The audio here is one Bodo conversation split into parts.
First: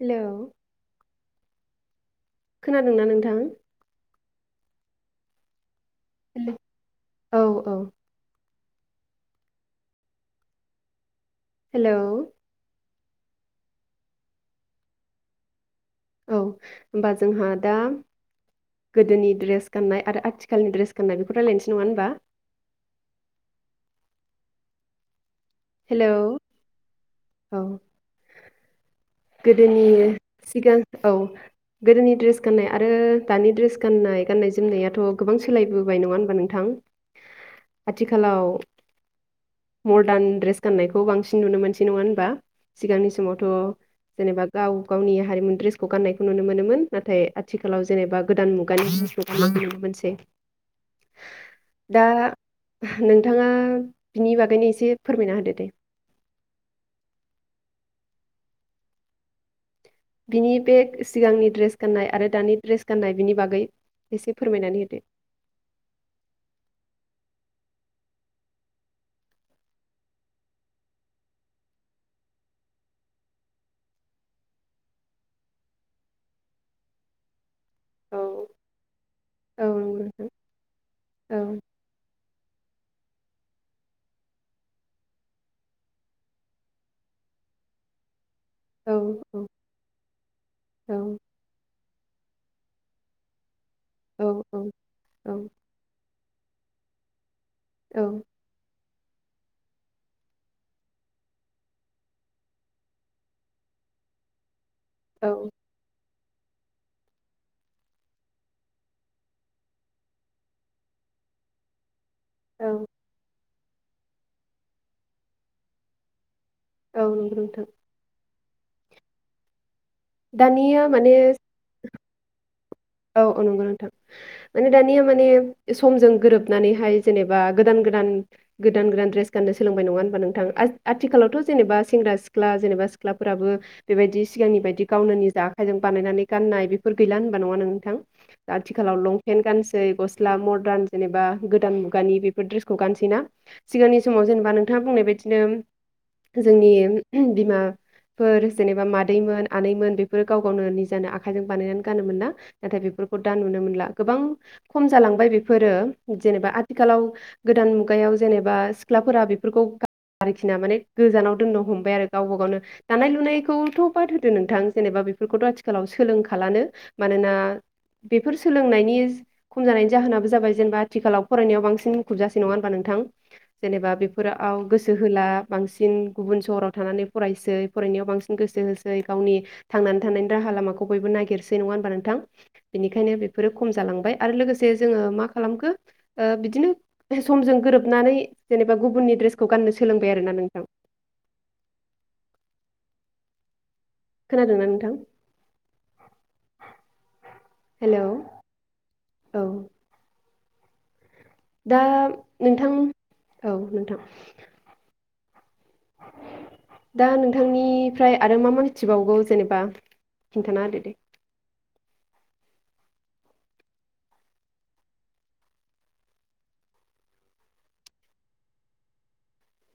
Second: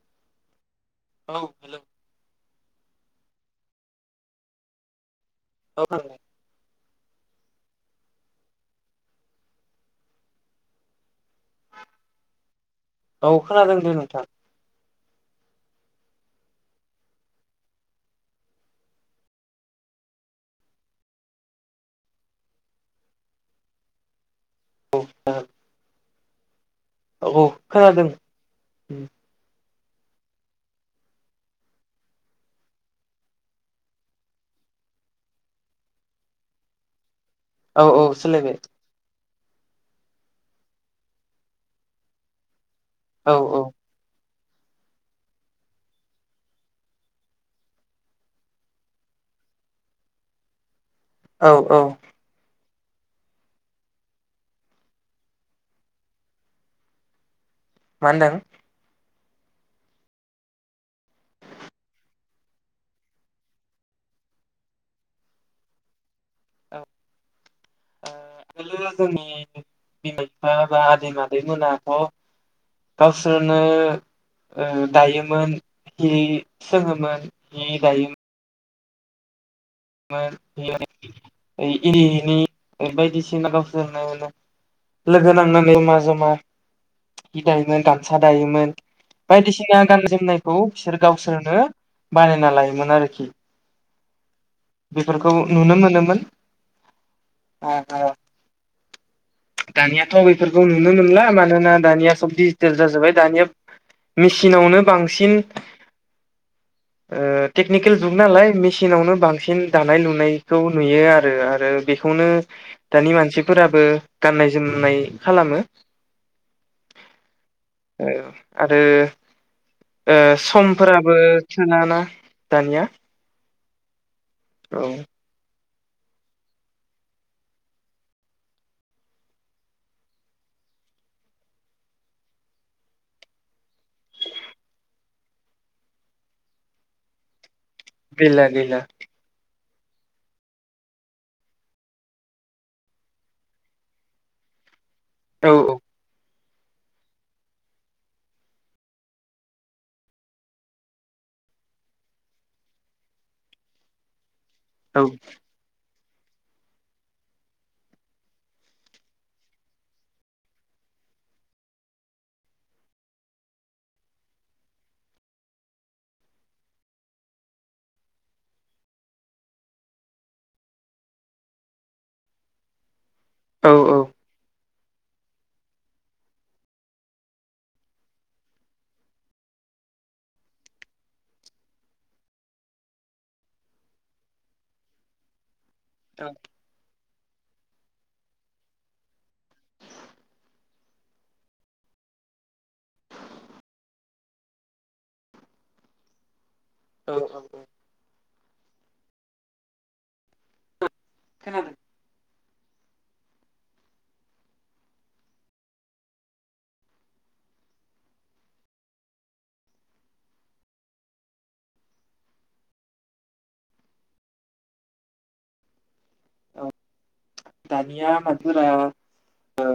हेलौ औ हेलौ खोनादों ना नोंथां औ हेलौ। औ औ हेलौ औ खोनादों दे नोंथां औ होमबा जोंहा दा गोदोनि ड्रेस गाननाय आरो आथिखालनि ड्रेस गान्नाय बेफोरखौ रायज्लायनोसै नङा होमबा? [unintelligible] हेलौ औ खोनादों उम गोदोनि सिगां औ गोदोनि ड्रेस गाननाय आरो दानि ड्रेस गाननाय गाननाय जोमनायाथ गोबां सोलायबोबाय नङा होनबा नोंथां? औ औ सोलायबाय मदारन ड्रेस गान्नायखौ बांसिन नुनो मोनसै नङा होनबा? सिगांनि औ समावथ' औ जेनेबा गाव गावनि हारिमुनि ड्रेसखौ गाननायखौ नुनो मोनोमोन नाथाय आथिखालाव जेनेबा गोदान मुगानि फ्रेस गाननायखौ नुनो मोनसै औ औ दा नोंथाङा बिनि बागैनो एसे फोरमायना होदो दे। मा होनदों बिनि बे सिगांनि ड्रेस गान्नाय आरो दानि ड्रेस गान्नाय बिनि बागै एसे फोरमायनानै होदो औ ओ आगोलो जोंनि बिमा बिफा बा आदै मादै मोनाथ गावसोरनो दायोमोन हि सोङोमोन। हि दायो होदो औ नंगौ [unintelligible] नोंथां नि बायदिसिना गावसोरनो लोगो नांनानै जमा जमा हि दायोमोन‌ गानसा दायोमोन औ औ बायदिसिना गाननाय-जोमनायखौ औ बिसोर गावसोरनो बानायना लायोमोन आरोखि औ औ बेफोरखौ नुनो मोनोमोन। औ [unintelligible] दानियाथ बेफोरखौ नुनो मोनला मानोना दानिया सब डिजिटेल जाजोबबाय दानिया मेसिनावनो औ बांसिन ओ टेकनिकेल जुग नालाय मेसिनावनो बांसिन दानाय लुनायखौ नुयो आरो आरो बे खौनो औ दानि मानसि फोराबो गाननाय-जोमनाय खालामो औ नंगौ नोंथां आरो ओ दानिया माने समफोराबो थोलाना दानिया औ औ नंगौ नोंथां माने औ दानिया माने समजों गोरोबनानैहाय जेनेबा गोदान गोदान गोदान गोदान ड्रेस गाननो सोलोंबाय नङा होनबा नोंथां आथिखालावथ' जे-जेनेबा सेंग्रा सिख्ला जेनेबा सिख्लाफोराबो बेबायदि सिगांनि बायदि गावनो निजा आखाइजों बानायनानै गाननाय बेफोर गैला होनबा नङा नों थां गैला गैला आथिखालाव लंपेन्ट गान ओइ गस्ला मदार्न जेबा गोदान मुगानि बेफोर द्रेसखौ गानसै ना सिगांनि समाव जेनेबा नों नोंथाङा बुंनाय बायदिनो औ जोंनि उम बिमाफोर जेनेबा मादैमोन आनैमोन बेफोरो गाव गावनो निजानो आखाइजों बानायनानै गानोमोना नाथाय बेफोरखौ दा नुनो मोनला गोबां खम औ जालांबाय बेफोरो जेनेबा आथिखालाव गोदान मुगायाव जेनेबा सिख्लाफोरा बेफोरखौ आरोखि ना माने गोजानाव दोननो हमबाय आरो गावबा गावनो दानाय लुनायखौथ' बाद होदो नोंथां जेनेबा बेफोरखौथ' आथिखालाव सोलोंखलानो मानोना बेफोर सोलोंनायनि खम जानायनि जाहोनाबो जाबाय जेनेबा आथिखालाव फरायनायाव बांसिन मुखुब जाससे नङा होनबा नोंथां औ जेनेबा बेफोराव गोसो गोसो होला बांसिन गुबुन सहराव थानानै फरायसै फरायनायाव बांसिन गोसो होसै गावनि थांनानै थानायनि राहा लामाखौ बयबो नागिरसै नङा होनबा नोंथां बेनिखायनो बेफोरो खम जालांबाय आरो लोगोसे जोङो मा खालामखो औ ओ बिदिनो समजों गोरोबनानै जेनेबा गुबुननि ड्रेसखौ गाननो सोलोंबाय आरोना नोंथां खोनादोंना नोंथां औ औ हेलौ औ खोनादों दा नोंथां औ नोंथां दा नोंथांनिफ्राय आरो मा मा मिथिबावगौ जेनेबा खिन्थाना होदो दे औ दानिया [unintelligible] आ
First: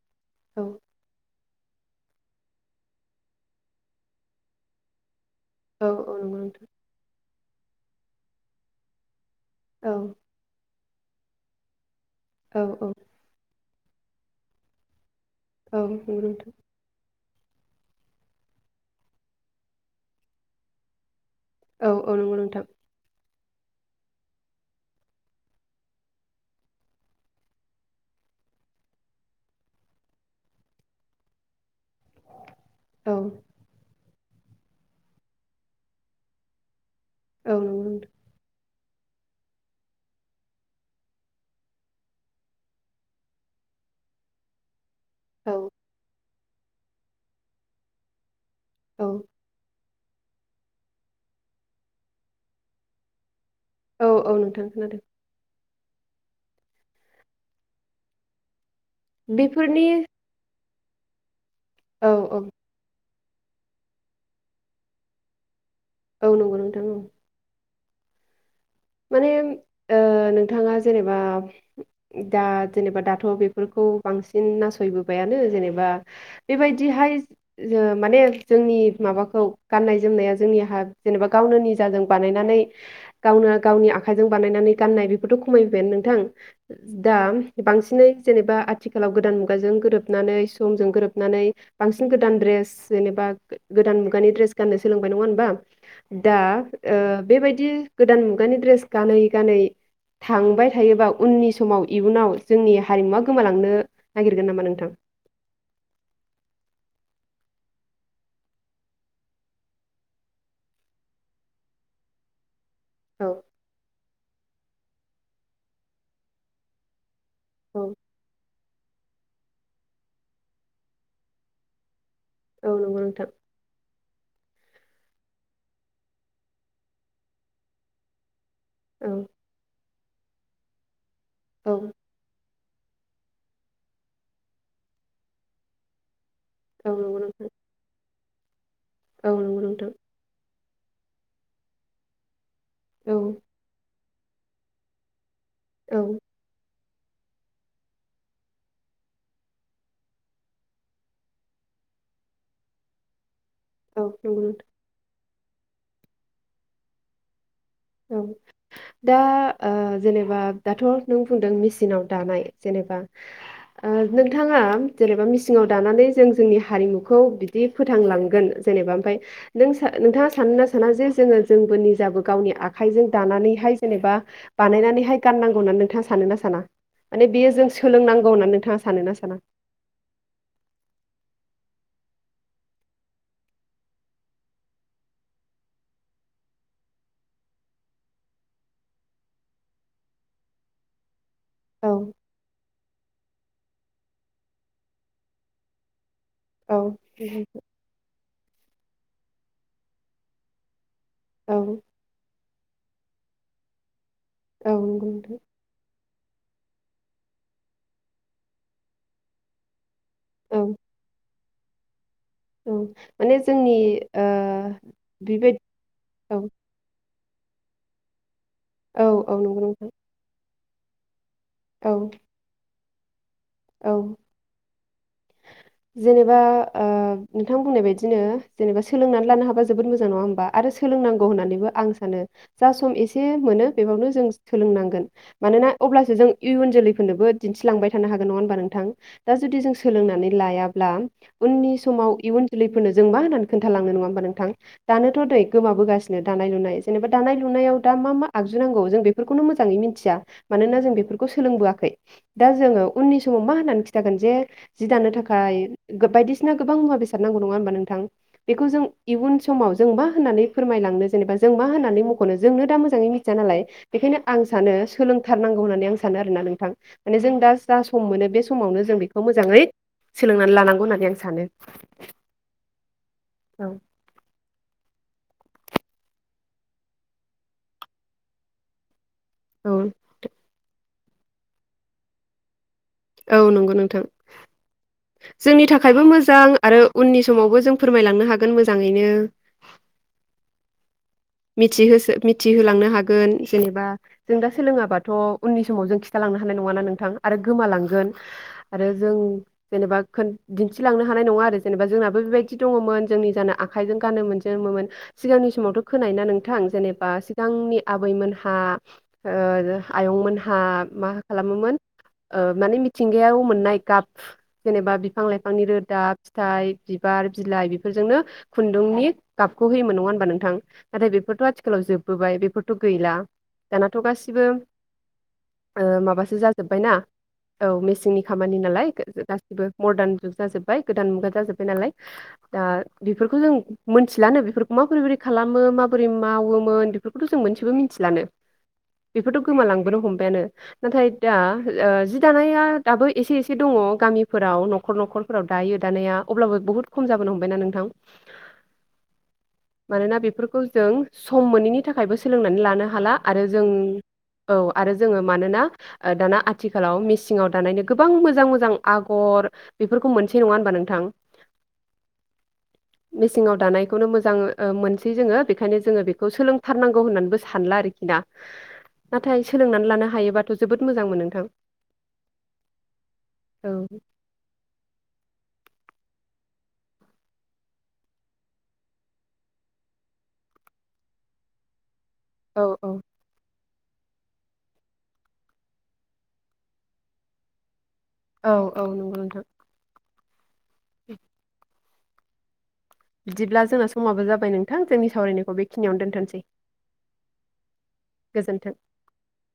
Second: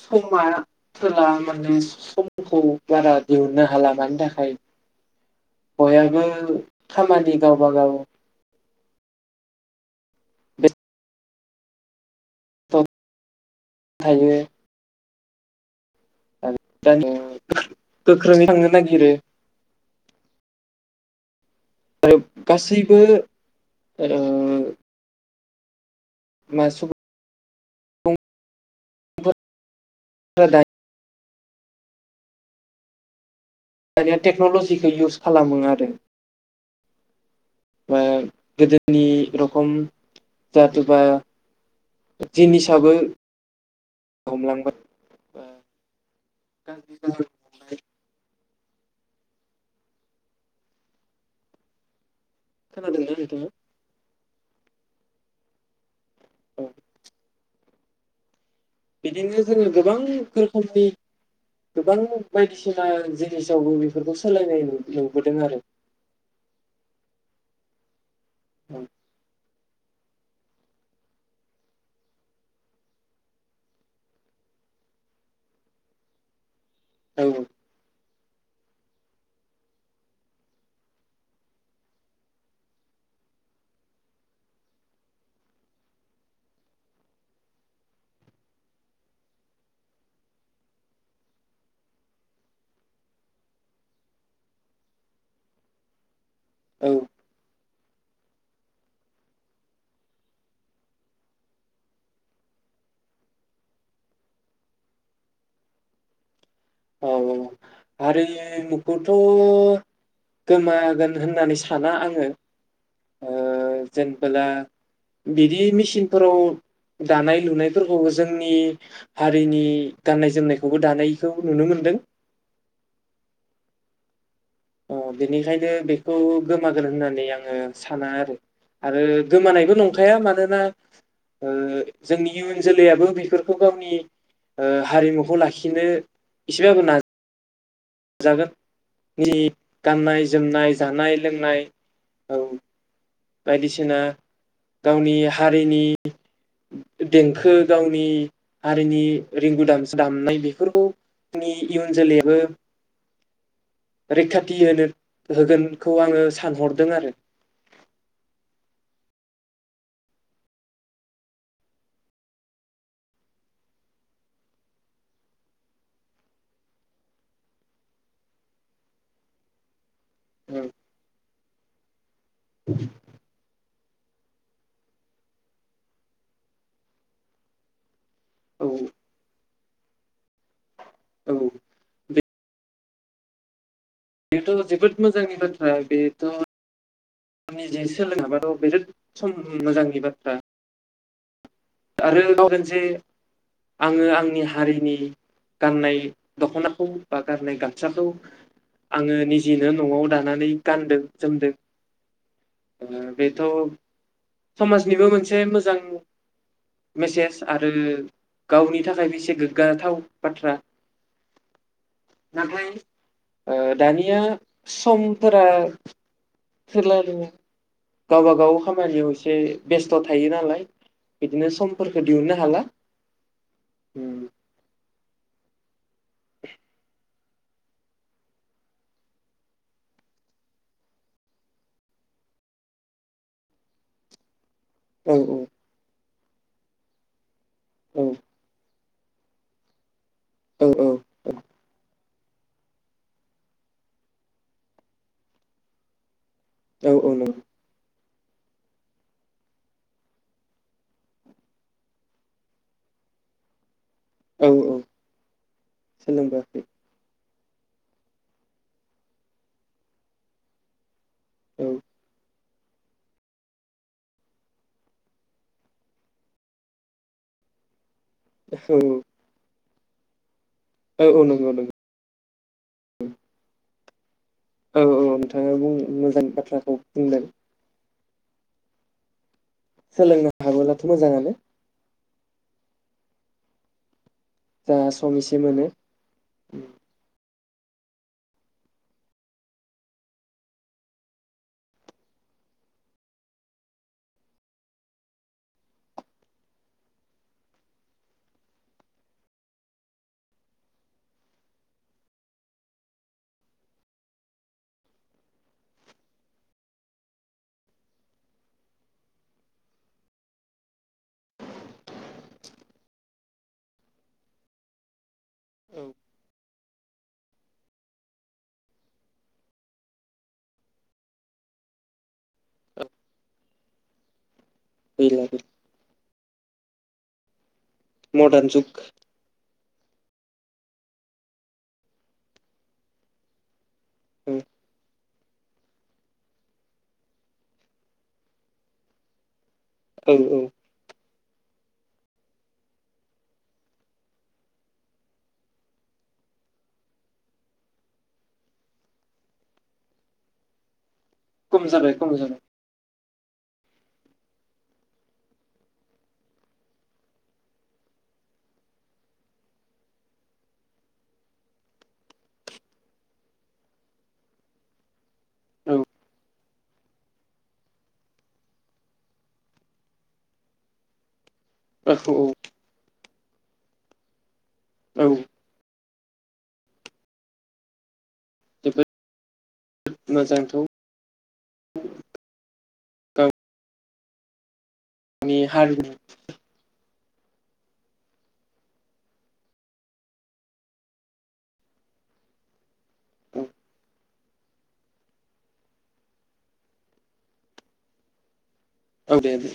समा औ होला माने समखौ बारा दिहुननो हाला मानि थाखाय? औ औ बयबो नंगौ नोंथां खामानि गावबा गाव औ बे औ औ हायो औ नंगौ नोथां दानि [unintelligible] गो [unintelligible] ख्रोङै थांनो नागिरो। औ औ आरो नंगौ नोंथां गासैबो आरो [unintelligible] सुबुंफोरा [inaudible] औ दानिया टेक्न'लजिखौ इउस खालामो आरो औ नंगौ मा नोंथां गोदो नि रोखम जाथोबा जिनिसआबो हमलांबाय औ औ [unintelligible] औ खोनादोंना नोंथाङा? औ औ नोंथां खोनादों। औ बिदिनो जोङो बेफोरनि गोबां [unintelligible] गोबां औ औ बायदिसिना जे सावबो बेफोरखौ सोलायनाय नुबोदों आरो औ नंगौ नोंथां औ माने ओ नोंथाङा जेनेबा दा जेनेबा दाथ' बेफोरखौ बांसिन नासयबोबायानो जेनेबा बेबायदिहाय औ जो माने जोंनि माबाखौ गाननाय जोमनाया जोंनि हा जेनेबा गावनो निजाजों बानायनानै गावनो गावनि आखाइजों बानायनानै गाननाय बेफोरथ' खमायबायानो नोंथां दा बांसिनै जेनेबा आथिखालाव गोदान मुगाजों गोरोबनानै समजों गोरोबनानै बांसिन गोदान ड्रेस जेनेबा गोदान मुगानि ड्रेस गाननो सोलोंबाय नङा हबा दा औ ओ बेबायदि गोदान खुगानि द्रेस गानै गानै थांबाय थायोबा उननि समाव इयुनाव जोंनि हारिमुवा गोमालांनो नागिरगोन नामा नोंथां? औ औ हारिमुखौथ' गोमागोन होननानै साना आङो। औ ओ जेनबोला बिदि मेसिनफोराव दानाय औ लुनायफोरखौ जोंनि हारिनि गाननाय जोमनायखौबो दानायखौ नुनो मोनदों। औ नंगौ नोंथां। अ बेनिखायनो बेखौ गोमागोन होननानै आङो साना आरो आरो औ गोमानायबो नंखाया मानो। मा ओ औ जोंनि ओनसोल लाबो बेफोरखौ गावनि हारिमुखौ लाखिनो औ नंगो नोंथां दा औ जोंनि नंगौ नोंथां गाननाय जोमनाय जानाय लोंनाय औ औ बायदिसिना गावनि हारिनि औ देंखो गावनि हारिनि रिंगु दामसा दामनाय बेफोरखौ जोंनि इयुन जोलैआबो औ नंगौ रैखाथि नोंथां होनो होगोनखौ आङो सानहरदों आरो औ दा ओ जेनेबा दाथ' नों बुंदों मेसिनाव दानाय जेनेबा नोंथाङा जेनेबा मेसिनाव दानानै जों जोंनि हारिमुखौ बिदि फोथांलांगोन जेनेबा ओमफ्राय नों नोंथाङा सानोना साना जे जोङो जोंबो निजाबो गावनि आख आखइजों दानानैहाय जेनेबा बानायनानैहाय गाननांगौ होननानै नोंथङा सानो ना साना माने बेयो जों सोलोंनांगौ [unintelligible] औ नोंथाङा सानो ना साना औ बेथ' जोबोद मोजांनि बाथ्रा बेथ' आं निजे सोलोङाबाथ' बिराद सम मोजांनि बाथ्रा औ आरो [unintelligible] जे आङो आंनि हारिनि गाननाय दख'नाखौ औ बा गाननाय गामसाखौ आङो निजिनो न'आव दानानै गानदों सोमोन्दो औ बेथ' औ समाजनिबो नंगौ नोंथां। मोनसे मोजां मेसेज आरो गावनि थाखायबो एसे गोग्गाथाव बाथ्रा औ नाथाय औ माने ओ जोंनि दानिया ओ समफोरा बेबायदि औ [unintelligible] गावबा गाव औ खामानियाव एसे औ नंगौ नोंथां बेस्थ' थायो नालाय बिदिनो समफोरखौ औ दिहुननो हाला औ उम जेनेबा ओ नोंथां बुंनाय बायदिनो जेनेबा सोलोंनानै लानो हाबा जोबोद मोजां नङा होमबा आरो सोलोंनांगौ होननानैबो आं सानो जा सम एसे मोनो बेआवनो जों सोलोंनांगोन औ मानोना अब्लासो जों इयुन जोलै फोरनोबो औ दिन्थिलांबायानो हागोन नङा होनबा नोंथां दा जुदि जों सोलोंनानै लायाब्ला उननि समाव इयुन जोलैफोरनो जों मा होननानै खोन्थालांनो नङा होमबा नोंथां दानोथ' नै गोमाबोगासिनो दानाय लुनाय औ जेनेबा औ नंगौ दानाय लुनायाव दा मा मा आगजुुनांगौ जों बेफोरखौनो मोजाङै मिथिया मानोना जों बेफोरखौ सोलोंबोआखै दा जोङो उननि समाव मा होननानै [unintelligible] जे औ औ जि दानो थाखाय बायो गो बायदिसिना सोलोंबोआखै गोबां मुवा बेसाद [unintelligible] नङा होनबा नोंथां बेखौ जों इउन समाव जों होननानै फोरमायलांनो जेनेबा जों मा औ होननानै मख'नो जोंनो दा मोजाङै मिथिया नालाय बेखायनो आं सानो सोलोंथारनांगौ होननानै आं सानो आरो ना नोंथां माने जों दा जा सम मोनो बे औ समावनो जों बेखौ मोजाङै मानो लानांगौ होननानै औ आं औ सानो। नंगौ नंगौ औ औ औ नोंथाङा बुं मोजां बाथ्राखौ बुंदों। औ सोलोंनो हाबोला थ' मोजाङानो औ नंगौ नोंथां जा सम एसे जोंनि मोनो थाखायबो मोजां आरो उननि समावबो जों फोरमायलांनो हागोन मोजाङैनो मिथिहोसो मिथिहोलांनो हागोन जेनेबा जों दा सोलोङाबाथ' उननि समाव जों खिथालांनो हानाय नङाना नोंथां आरो गोमालांगोन आरो जों जेनेबा खोन दिन्थिलांनो हानाय नङा आरो जेनेबा जोंनाबो बेबायदि दङमोन जों निजानो आखाइजों गानो मोनजोेमोन सिगांनि समावथ' खोनाय ना नोंथां जेनेबा सिगांनि आबैमोनहा ओ आयंमोनहा मा खालामोमोन ओ माने मिथिंगायाव मोननाय गाब जेनेबा बिफां लाइफांनि रोदा फिथाइ बिबार बिलाइ बेफोरजोंनो खुन्दुंनि गाबखौ होयोमोन नङा होनबा नोंथां नाथाय बेफोरथ' आथिखालाव जोबबोबाय बेफोरथ' गैला दानाथ' गासिबो गैला गैला जाजोबबाय ना औ मेसिंनि मदार्न खामानि जुग नालाय गासिबो मर्दान जुग जाजोबबाय गोदान मुगा जाजोबबाय नालाय दा बेफोरखौ जों मिथिलानो बेफोरखौ माबोरै खालामो माबोरै मावोमोन बेफोरखौथ' जों मोनसेबो मिथिलानो बेफोरथ' गोमालांबोनो औ हमबायानो नाथाय दा ओ जि दानाया दाबो एसे एसे दङ गामिफोराव न'खर न'खरफोराव दायो दानाया अब्लाबो बुहुत खम जाबोनो हमबायना नोंथां मानोना बेफोरखौ जों सम खम मोनैनि जाबाय खम थाखायबो जाबाय सोलोंनानै लानो हाला आरो जों औ आरो जोङो मानोना दाना आथिखालाव मेसिंङाव दानायनि गोबां मोजां मोजां आगर बेफोरखौ मोनसे नङा होनबा नोंथां मेसिंङाव दानायखौनो मोजां ओ मोनसै जोङो बेखायनो औ जोङो बेखौ सोलोंथारनांगौ होननानैबो सानला आरोखि ना नाथाय सोलोंनानै लानो हायोबाथ' जोबोद मोजां मोनो नोंथां। [unintelligible] औ औ जोबोद [inaudible] मोजांथाव औ औ आनि हारिनि औ औ नंगौ नोंथां। औ बिदिब्ला जोंना समावबो जाबाय। जाबाय नोंथां जोंनि सावरायनायखौ बेखिनियावनो दोनथ'सै गोजोन्थों। औ दे दे।